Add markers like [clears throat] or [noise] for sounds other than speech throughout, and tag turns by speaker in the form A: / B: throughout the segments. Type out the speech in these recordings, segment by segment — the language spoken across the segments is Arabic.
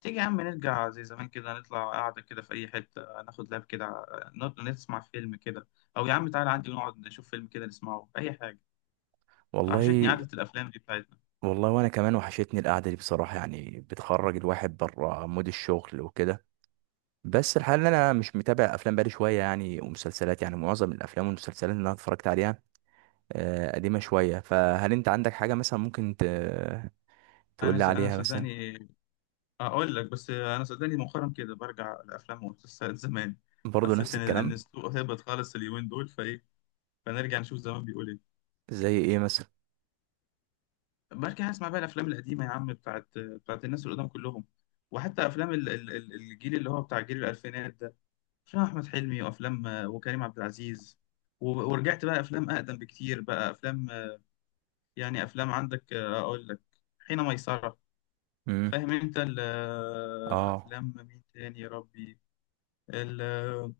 A: تيجي يا عم نرجع زي زمان كده نطلع قاعدة كده في أي حتة ناخد لاب كده، نسمع فيلم كده، أو يا عم تعالى عندي ونقعد نشوف فيلم كده نسمعه أي حاجة. وحشتني
B: والله
A: قعدة الأفلام دي بتاعتنا.
B: والله. وانا كمان وحشتني القعده دي بصراحه، يعني بتخرج الواحد بره مود الشغل وكده. بس الحال ان انا مش متابع افلام بقالي شويه، يعني ومسلسلات، يعني معظم الافلام والمسلسلات اللي انا اتفرجت عليها قديمه شويه. فهل انت عندك حاجه مثلا ممكن تقول لي
A: أنا
B: عليها مثلا؟
A: صدقني أقول لك، بس أنا صدقني مؤخرا كده برجع الأفلام والمسلسلات زمان.
B: برضه
A: حسيت
B: نفس
A: إن
B: الكلام.
A: السوق هبط خالص اليومين دول، فإيه، فنرجع نشوف زمان بيقول إيه.
B: زي ايه مثلا؟
A: برجع أسمع بقى الأفلام القديمة يا عم، بتاعت الناس القدام كلهم، وحتى أفلام الجيل اللي هو بتاع جيل الألفينات ده، افلام احمد حلمي، وافلام وكريم عبد العزيز. ورجعت بقى افلام اقدم بكتير، بقى افلام يعني افلام، عندك اقول لك، حين ميسرة.
B: امم.
A: فاهم انت
B: اه،
A: افلام مين تاني يا ربي، ال- آه،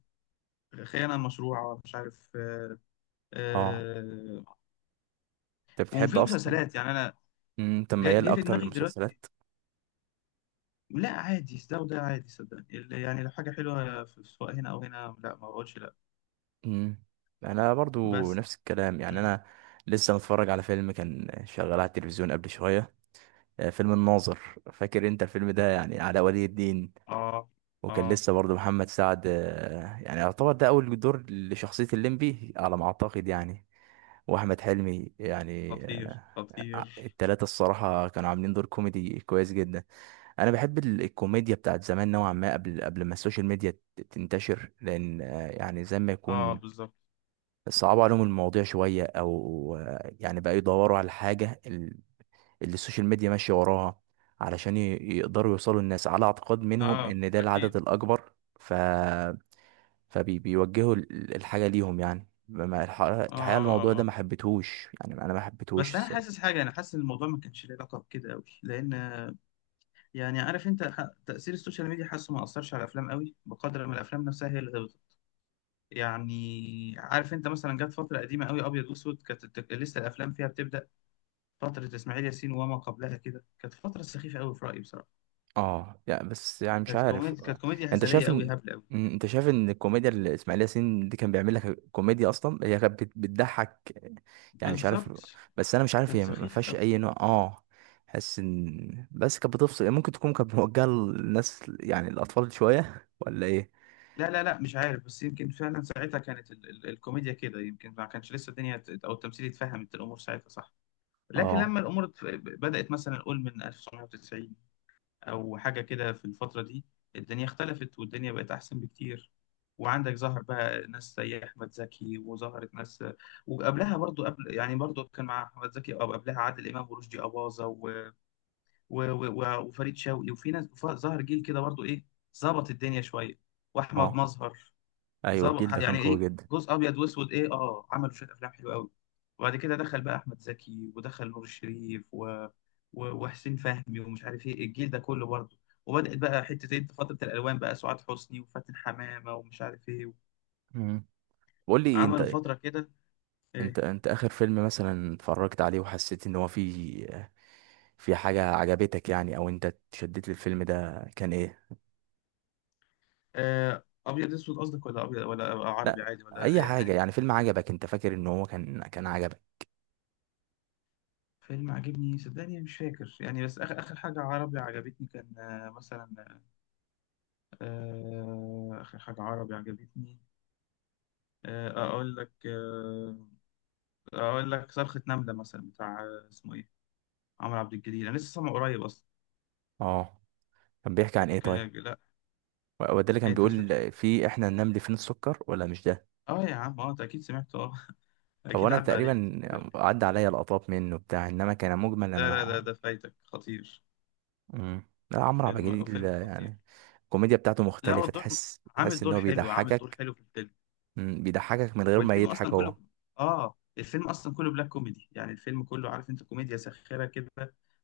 A: الخيانة المشروعة، مش عارف.
B: اه،
A: آه،
B: انت بتحب
A: وفي
B: اصلا؟
A: مسلسلات يعني انا،
B: انت ميال
A: جه في
B: اكتر
A: دماغي دلوقتي.
B: للمسلسلات؟
A: لا، عادي ده وده، عادي صدقني، يعني لو حاجة حلوة سواء هنا او هنا، لا ما بقولش لا.
B: امم. انا برضو
A: بس
B: نفس الكلام، يعني
A: م.
B: انا لسه متفرج على فيلم كان شغال على التلفزيون قبل شويه. فيلم الناظر. فاكر انت الفيلم ده؟ يعني علاء ولي الدين،
A: اه،
B: وكان
A: اه،
B: لسه برضو محمد سعد، يعني يعتبر ده اول دور لشخصيه الليمبي على ما اعتقد يعني. واحمد حلمي يعني
A: خطير خطير.
B: التلاتة الصراحه كانوا عاملين دور كوميدي كويس جدا. انا بحب الكوميديا بتاعت زمان نوعا ما، قبل ما السوشيال ميديا تنتشر، لان يعني زي ما
A: اه
B: يكون
A: بالظبط.
B: صعبوا عليهم المواضيع شوية، أو يعني بقى يدوروا على الحاجة اللي السوشيال ميديا ماشية وراها، علشان يقدروا يوصلوا الناس على اعتقاد منهم
A: اه
B: إن ده
A: اكيد.
B: العدد الأكبر. ف... فبيوجهوا الحاجة ليهم، يعني ما- الح-
A: اه
B: الحقيقة
A: اه
B: الموضوع
A: اه
B: ده ما حبيتهوش، يعني أنا ما حبيتهوش
A: بس انا حاسس
B: الصراحة.
A: حاجه، انا حاسس ان الموضوع ما كانش له علاقه بكده قوي، لان يعني عارف انت تاثير السوشيال ميديا، حاسه ما اثرش على الافلام قوي بقدر ما الافلام نفسها هي اللي غلطت. يعني عارف انت، مثلا جت فتره قديمه قوي ابيض واسود، كانت لسه الافلام فيها بتبدا فتره اسماعيل ياسين وما قبلها كده، كانت فتره سخيفه قوي في رايي بصراحه.
B: اه، لا بس يعني مش عارف.
A: كانت كوميديا
B: انت
A: هزليه
B: شايف
A: قوي،
B: ان
A: هبله قوي.
B: انت شايف ان الكوميديا اللي اسماعيل ياسين دي كان بيعمل لك كوميديا اصلا هي كانت بتضحك؟ يعني مش عارف.
A: بالظبط.
B: بس انا مش عارف
A: كانت
B: هي ما
A: سخيفه
B: فيهاش
A: قوي.
B: اي نوع حس ان بس كانت بتفصل، ممكن تكون كانت موجهه للناس يعني الاطفال شويه [laughs] ولا ايه؟
A: لا لا لا، مش عارف، بس يمكن فعلا ساعتها كانت ال ال الكوميديا كده، يمكن ما كانش لسه الدنيا او التمثيل اتفهمت الامور ساعتها، صح. لكن لما
B: اه،
A: الامور بدأت مثلا، نقول من 1990 او حاجه كده، في الفتره دي الدنيا اختلفت والدنيا بقت احسن بكتير. وعندك ظهر بقى ناس زي احمد زكي، وظهرت ناس، وقبلها برضو، قبل يعني برضو كان مع احمد زكي او قبلها، عادل امام ورشدي اباظه وفريد شوقي، وفي ناس، ظهر جيل كده برضو ايه، ظبط الدنيا شويه، واحمد
B: اه،
A: مظهر.
B: ايوه، الجيل
A: ظبط
B: ده كان
A: يعني ايه،
B: قوي جدا.
A: جزء ابيض واسود ايه، اه عملوا شويه افلام حلوه قوي. وبعد كده دخل بقى احمد زكي، ودخل نور الشريف وحسين فهمي، ومش عارف ايه الجيل ده كله برضه. وبدات بقى حته ايه، فتره الالوان، بقى سعاد حسني وفاتن حمامه ومش عارف ايه،
B: مم. قول لي انت.
A: عملوا فتره كده
B: انت
A: ايه.
B: انت اخر فيلم مثلا اتفرجت عليه وحسيت ان هو فيه، في حاجة عجبتك يعني، او انت اتشدت للفيلم ده، كان ايه؟
A: ابيض اسود قصدك، ولا ابيض، ولا عربي
B: لا،
A: عادي، ولا
B: اي
A: ايه
B: حاجة
A: يعني؟
B: يعني، فيلم عجبك انت فاكر ان هو كان عجبك؟
A: فيلم عجبني صدقني مش فاكر يعني، بس اخر اخر حاجه عربي عجبتني كان مثلا اخر حاجه عربي عجبتني اقول لك اقول لك، صرخة نملة مثلا، بتاع اسمه ايه، عمرو عبد الجليل، انا لسه سامعه قريب اصلا.
B: اه، كان بيحكي عن ايه
A: كان
B: طيب؟
A: لا،
B: هو ده اللي كان
A: انت ما سمعتوش؟
B: بيقول في احنا النمل فين السكر، ولا مش ده؟
A: اه يا عم، اه انت اكيد سمعته، اه [laughs]
B: هو
A: اكيد
B: انا
A: عدى عليك.
B: تقريبا عدى عليا لقطات منه بتاع، انما كان مجمل انا
A: لا لا
B: مع.
A: لا، ده فايتك خطير.
B: مم. لا، عمرو عبد
A: فيلم
B: الجليل
A: فيلم خطير.
B: يعني الكوميديا بتاعته
A: لا هو
B: مختلفة،
A: الدور،
B: تحس
A: عامل
B: تحس ان
A: دور
B: هو
A: حلو، عامل دور
B: بيضحكك.
A: حلو في الفيلم.
B: بيضحكك من غير ما
A: والفيلم
B: يضحك
A: اصلا كله،
B: هو.
A: اه الفيلم اصلا كله بلاك كوميدي، يعني الفيلم كله عارف انت، كوميديا ساخرة كده،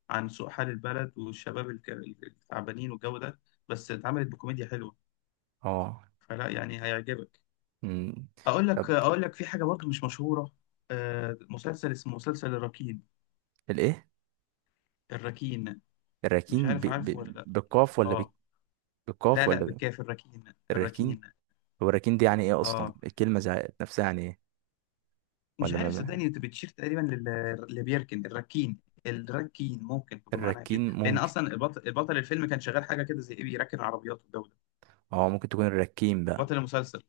A: عن سوء حال البلد والشباب التعبانين والجو ده، بس اتعملت بكوميديا حلوة.
B: اه.
A: فلا يعني هيعجبك.
B: مم.
A: اقول لك
B: طب
A: اقول لك، في حاجه برضو مش مشهوره، مسلسل، اسمه مسلسل الركين.
B: الايه؟
A: الركين. مش
B: الراكين
A: عارف عارفه ولا لا؟
B: بالقاف ولا
A: اه
B: بالقاف
A: لا لا،
B: ولا
A: بالكاف، الركين.
B: الراكين.
A: الركين.
B: هو الراكين دي يعني ايه اصلا،
A: اه
B: الكلمه نفسها يعني ايه؟
A: مش
B: ولا ما
A: عارف صدقني،
B: ما-
A: انت بتشير تقريبا اللي بيركن، الركين، الركين ممكن تبقى معناها كده،
B: الراكين
A: لان
B: ممكن.
A: اصلا البطل, البطل الفيلم كان شغال حاجه كده زي ايه، بيركن عربيات والجو ده.
B: اه، ممكن تكون الراكين بقى.
A: بطل المسلسل،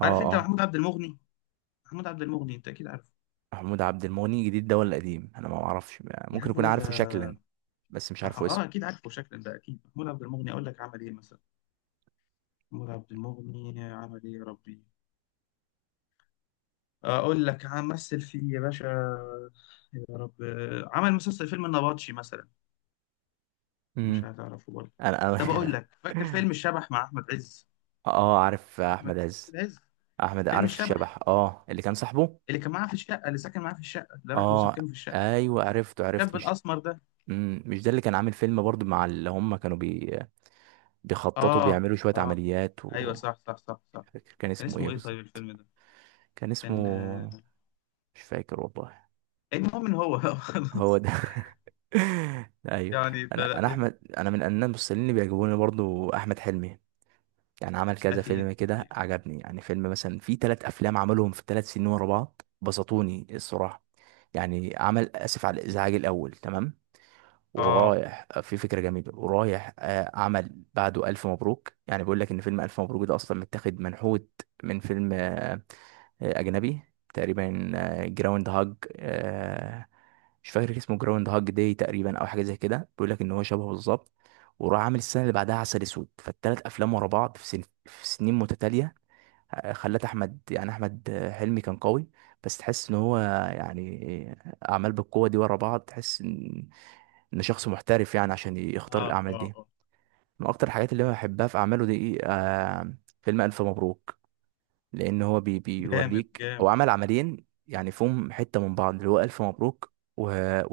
B: اه،
A: عارف انت
B: اه،
A: محمود عبد المغني؟ محمود عبد المغني، انت اكيد عارفه
B: محمود عبد المغني جديد ده ولا قديم؟ انا ما اعرفش،
A: يا
B: ممكن
A: عم،
B: اكون
A: لا ده
B: عارفه شكلا بس مش
A: ما
B: عارفه
A: هو-
B: اسم.
A: اه اكيد عارفه شكلا، ده اكيد محمود عبد المغني، اقول لك عمل ايه مثلا، محمود عبد المغني عمل ايه يا ربي، اقول لك، مثل فيه يا باشا، يا رب، عمل مسلسل فيلم النبطشي مثلا. مش
B: امم.
A: هتعرفه برضه.
B: انا
A: طب اقول
B: انا
A: لك، فاكر فيلم
B: [laughs]
A: الشبح مع احمد عز؟
B: اه، عارف
A: احمد
B: احمد عز.
A: عز،
B: احمد،
A: فيلم
B: عارف
A: الشبح،
B: الشبح اللي كان صاحبه.
A: اللي كان معاه في الشقه، اللي ساكن معاه في الشقه، اللي راح له
B: اه،
A: سكنه في الشقه،
B: ايوه عرفته، عرفت،
A: الشاب
B: مش...
A: الاسمر ده.
B: مش ده اللي كان عامل فيلم برضو مع اللي هم كانوا بيخططوا
A: اه
B: بيعملوا شوية
A: اه،
B: عمليات و...
A: ايوه صح صح صح
B: مش
A: صح.
B: فاكر كان
A: كان
B: اسمه ايه
A: اسمه ايه طيب
B: بالظبط.
A: الفيلم ده،
B: كان اسمه
A: كان
B: مش فاكر والله.
A: المهم ان هو [laughs]
B: هو
A: خلاص،
B: ده. [laughs] ايوه.
A: يعني
B: انا
A: فلا
B: انا احمد انا من الناس الممثلين اللي بيعجبوني برضو احمد حلمي. يعني عمل كذا فيلم
A: اكيد
B: كده
A: اكيد.
B: عجبني، يعني فيلم مثلا، في ثلاث افلام عملهم في 3 سنين ورا بعض بسطوني الصراحة. يعني عمل اسف على الازعاج الاول، تمام،
A: اه
B: ورايح في فكرة جميلة، ورايح عمل بعده ألف مبروك. يعني بيقول لك إن فيلم ألف مبروك ده أصلا متاخد منحوت من فيلم أجنبي تقريبا، جراوند هاج، مش فاكر اسمه، جراوند هاج داي تقريبا أو حاجة زي كده. بيقول لك إن هو شبهه بالظبط. وراح عامل السنة اللي بعدها عسل أسود، فالتلات أفلام ورا بعض في سنين متتالية خلت أحمد، يعني أحمد حلمي كان قوي، بس تحس إن هو يعني أعمال بالقوة دي ورا بعض، تحس إن شخص محترف يعني عشان يختار
A: اه
B: الاعمال
A: اه
B: دي.
A: اه.
B: من اكتر الحاجات اللي انا بحبها في اعماله دي فيلم الف مبروك، لان هو بي
A: جامد
B: بيوريك هو
A: جامد.
B: عمل عملين يعني فيهم حته من بعض، اللي هو الف مبروك و...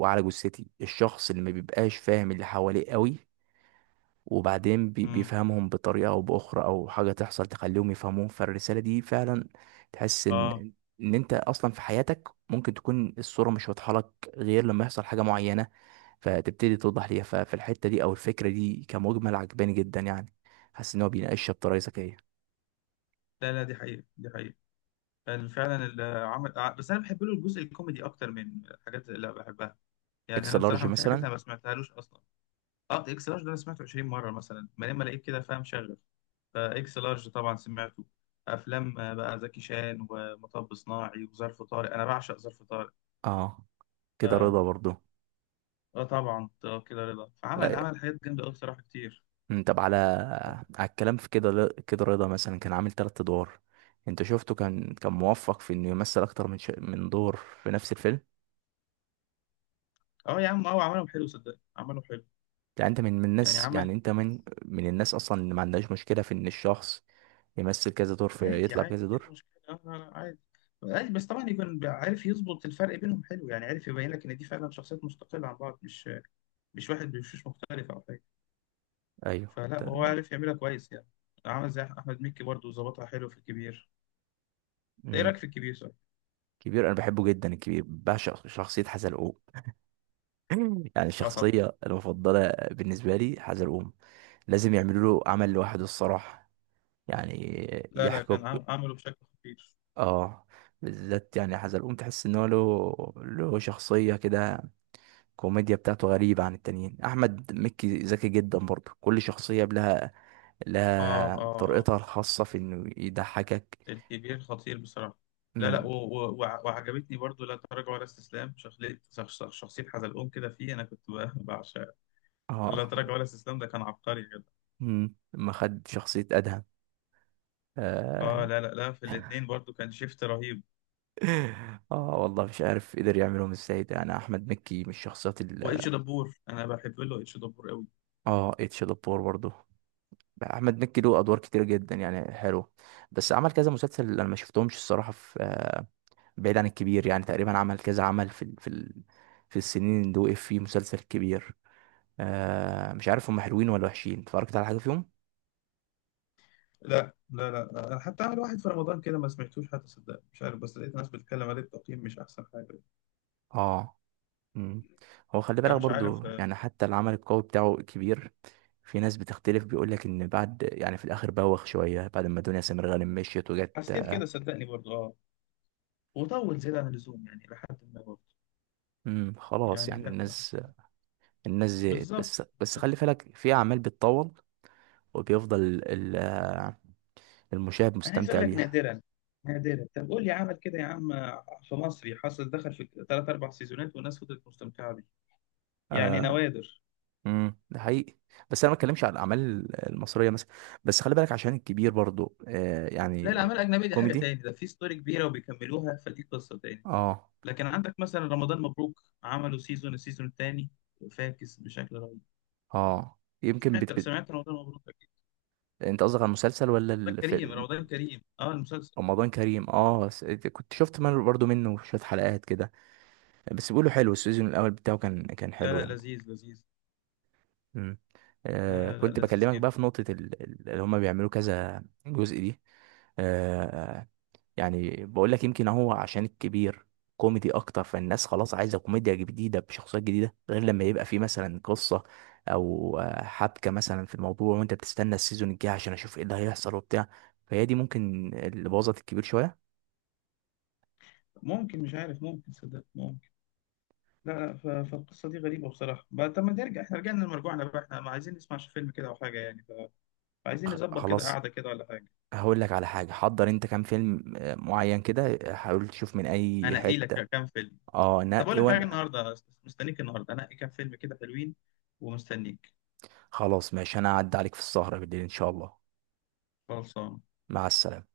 B: وعلى جثتي، الشخص اللي ما بيبقاش فاهم اللي حواليه قوي، وبعدين بي-
A: امم.
B: بيفهمهم بطريقة أو بأخرى، أو حاجة تحصل تخليهم يفهموهم، فالرسالة دي فعلا تحس
A: اه
B: إن أنت أصلا في حياتك ممكن تكون الصورة مش واضحة لك، غير لما يحصل حاجة معينة فتبتدي توضح ليها. ففي الحتة دي، أو الفكرة دي كمجمل، عجباني جدا يعني. حاسس إن هو بيناقشها بطريقة ذكية.
A: لا لا، دي حقيقة، دي حقيقة. فعلا العمل بس انا بحب له الجزء الكوميدي اكتر، من الحاجات اللي بحبها، يعني
B: إكس
A: انا
B: لارج
A: بصراحة في حاجات
B: مثلا.
A: انا ما سمعتهالوش اصلا. اه اكس لارج ده انا سمعته 20 مرة مثلا، ما لما لقيت كده فاهم شغل، فاكس لارج طبعا سمعته. افلام بقى زكي شان، ومطب صناعي، وظرف طارق، انا بعشق ظرف طارق.
B: أه، كده
A: اه,
B: رضا برضو.
A: طبعا، كده رضا، فعمل عمل حاجات جامدة قوي بصراحة كتير.
B: طب، على الكلام في كده، كده رضا مثلا كان عامل تلات ادوار، انت شفته كان موفق في انه يمثل اكتر من دور في نفس الفيلم؟
A: اه يا عم، اه عملهم حلو صدقني، عملهم حلو،
B: يعني انت من من
A: يعني
B: الناس يعني
A: عمل.
B: انت من من الناس اصلا اللي ما عندهاش مشكلة في ان الشخص يمثل كذا دور، في
A: عادي
B: يطلع
A: عادي،
B: بكذا
A: ايه
B: دور؟
A: المشكلة، لا لا لا عادي، عادي، بس طبعا يكون عارف يظبط الفرق بينهم حلو، يعني عارف يبين لك ان دي فعلا شخصيات مستقلة عن بعض، مش واحد بوشوش مختلفة او حاجة.
B: ايوه
A: فلا وهو عارف يعملها كويس يعني. عمل زي احمد مكي برضه، ظبطها حلو في الكبير. إنت ايه
B: مم.
A: رايك في الكبير صح؟
B: كبير انا بحبه جدا، الكبير بعشق شخصية حزلقوم. [clears throat] [laughs] يعني
A: اه طبعا.
B: الشخصية المفضلة بالنسبة لي حزلقوم. لازم يعملوا له عمل لوحده الصراحة، يعني
A: لا لا،
B: يحكوا.
A: كان عمله بشكل خطير.
B: اه، بالذات يعني حزلقوم تحس ان هو له شخصيه كده، الكوميديا بتاعته غريبه عن التانيين. احمد مكي ذكي جدا برضه، كل شخصيه لها
A: اه
B: لها
A: اه اه،
B: طريقتها الخاصه في انه يضحكك.
A: الكبير خطير بصراحة. لا لا،
B: امم.
A: وعجبتني برضه لا تراجع ولا استسلام، شخصية شخصية حزلقوم كده فيه، انا كنت [laughs] بعشقها. لا
B: اه،
A: تراجع ولا استسلام ده كان عبقري.
B: امم، لما خد شخصيه ادهم.
A: اه
B: اه.
A: لا لا لا، في
B: [laughs]
A: الاثنين برضو كان شيفت رهيب.
B: اه، والله مش عارف قدر يعملهم ازاي، ده يعني احمد مكي من الشخصيات ال...
A: واتش دبور، انا بحب له اتش دبور قوي.
B: اه، اتش دبور برضه. احمد مكي له ادوار كتير جدا يعني حلو، بس عمل كذا مسلسل انا ما شفتهمش الصراحه، في بعيد عن الكبير يعني تقريبا عمل كذا عمل في السنين اللي وقف فيه مسلسل كبير. مش عارف هم حلوين ولا وحشين، اتفرجت على حاجة فيهم؟
A: لا لا لا لا، انا حتى عامل واحد في رمضان كده ما سمعتوش حتى صدقني، مش عارف، بس لقيت ناس بتتكلم عليه بتقييم مش احسن حاجه،
B: اه. مم. هو خلي بالك
A: فمش
B: برضو،
A: عارف
B: يعني حتى العمل القوي بتاعه كبير، في ناس بتختلف، بيقول لك ان بعد يعني في الاخر بوخ شوية بعد ما دنيا سمير غانم مشيت وجت.
A: حسيت كده صدقني برضو، اه وطول زيادة عن اللزوم يعني، لحد ما برضو
B: امم، خلاص
A: يعني،
B: يعني
A: لا حسيت.
B: الناس زهقت.
A: بالظبط
B: بس
A: بالظبط.
B: خلي بالك في اعمال بتطول وبيفضل ال- آه، المشاهد
A: انا عايز اقول
B: مستمتع
A: لك
B: بيها.
A: نادرا، نادرا، طب قول لي عمل كده يا عم في مصري حصل دخل في ثلاث اربع سيزونات والناس فضلت مستمتعه بيه، يعني
B: آه.
A: نوادر.
B: امم، ده حقيقي، بس انا ما بتكلمش على الاعمال المصريه مثلا، بس خلي بالك عشان الكبير برضو
A: لا
B: يعني
A: الأعمال الأجنبية دي حاجة
B: كوميدي.
A: تاني، ده في ستوري كبيرة وبيكملوها، فدي قصة تاني.
B: اه،
A: لكن عندك مثلا رمضان مبروك، عملوا سيزون، السيزون التاني فاكس بشكل رهيب.
B: اه، يمكن
A: سمعت سمعت رمضان مبروك أكيد؟
B: انت قصدك على المسلسل ولا
A: رمضان كريم،
B: الفيلم؟
A: رمضان كريم، اه المسلسل.
B: رمضان كريم، اه، كنت شفت من برضو منه شويه حلقات كده، بس بيقولوا حلو، السيزون الاول بتاعه كان
A: لا
B: حلو
A: لا،
B: يعني.
A: لذيذ لذيذ.
B: امم.
A: لا لا
B: كنت
A: لا، لذيذ
B: بكلمك بقى
A: جدا.
B: في نقطه اللي هم بيعملوا كذا جزء دي. آه يعني بقول لك يمكن هو عشان الكبير كوميدي اكتر، فالناس خلاص عايزه كوميديا جديده بشخصيات جديده، غير لما يبقى في مثلا قصه او حبكه مثلا في الموضوع، وانت بتستنى السيزون الجاي عشان اشوف ايه اللي هيحصل وبتاع. فهي دي ممكن اللي بوظت الكبير شويه.
A: ممكن، مش عارف، ممكن صدق، ممكن. لا لا، فالقصة دي غريبة بصراحة بقى، طب ما نرجع، احنا رجعنا لمرجوعنا بقى، احنا ما عايزين نسمع فيلم كده أو حاجة يعني، فعايزين نظبط كده
B: خلاص،
A: قعدة كده ولا حاجة.
B: هقول لك على حاجه. حضر انت كام فيلم معين كده، حاول تشوف من اي
A: أنا إيه
B: حته.
A: لك كام فيلم؟
B: اه،
A: طب اقول
B: نقي
A: لك حاجه،
B: وانا.
A: النهارده مستنيك، النهارده انقي كام فيلم كده حلوين، ومستنيك.
B: خلاص ماشي، انا هعدي عليك في السهره بالليل ان شاء الله.
A: خلصان.
B: مع السلامه.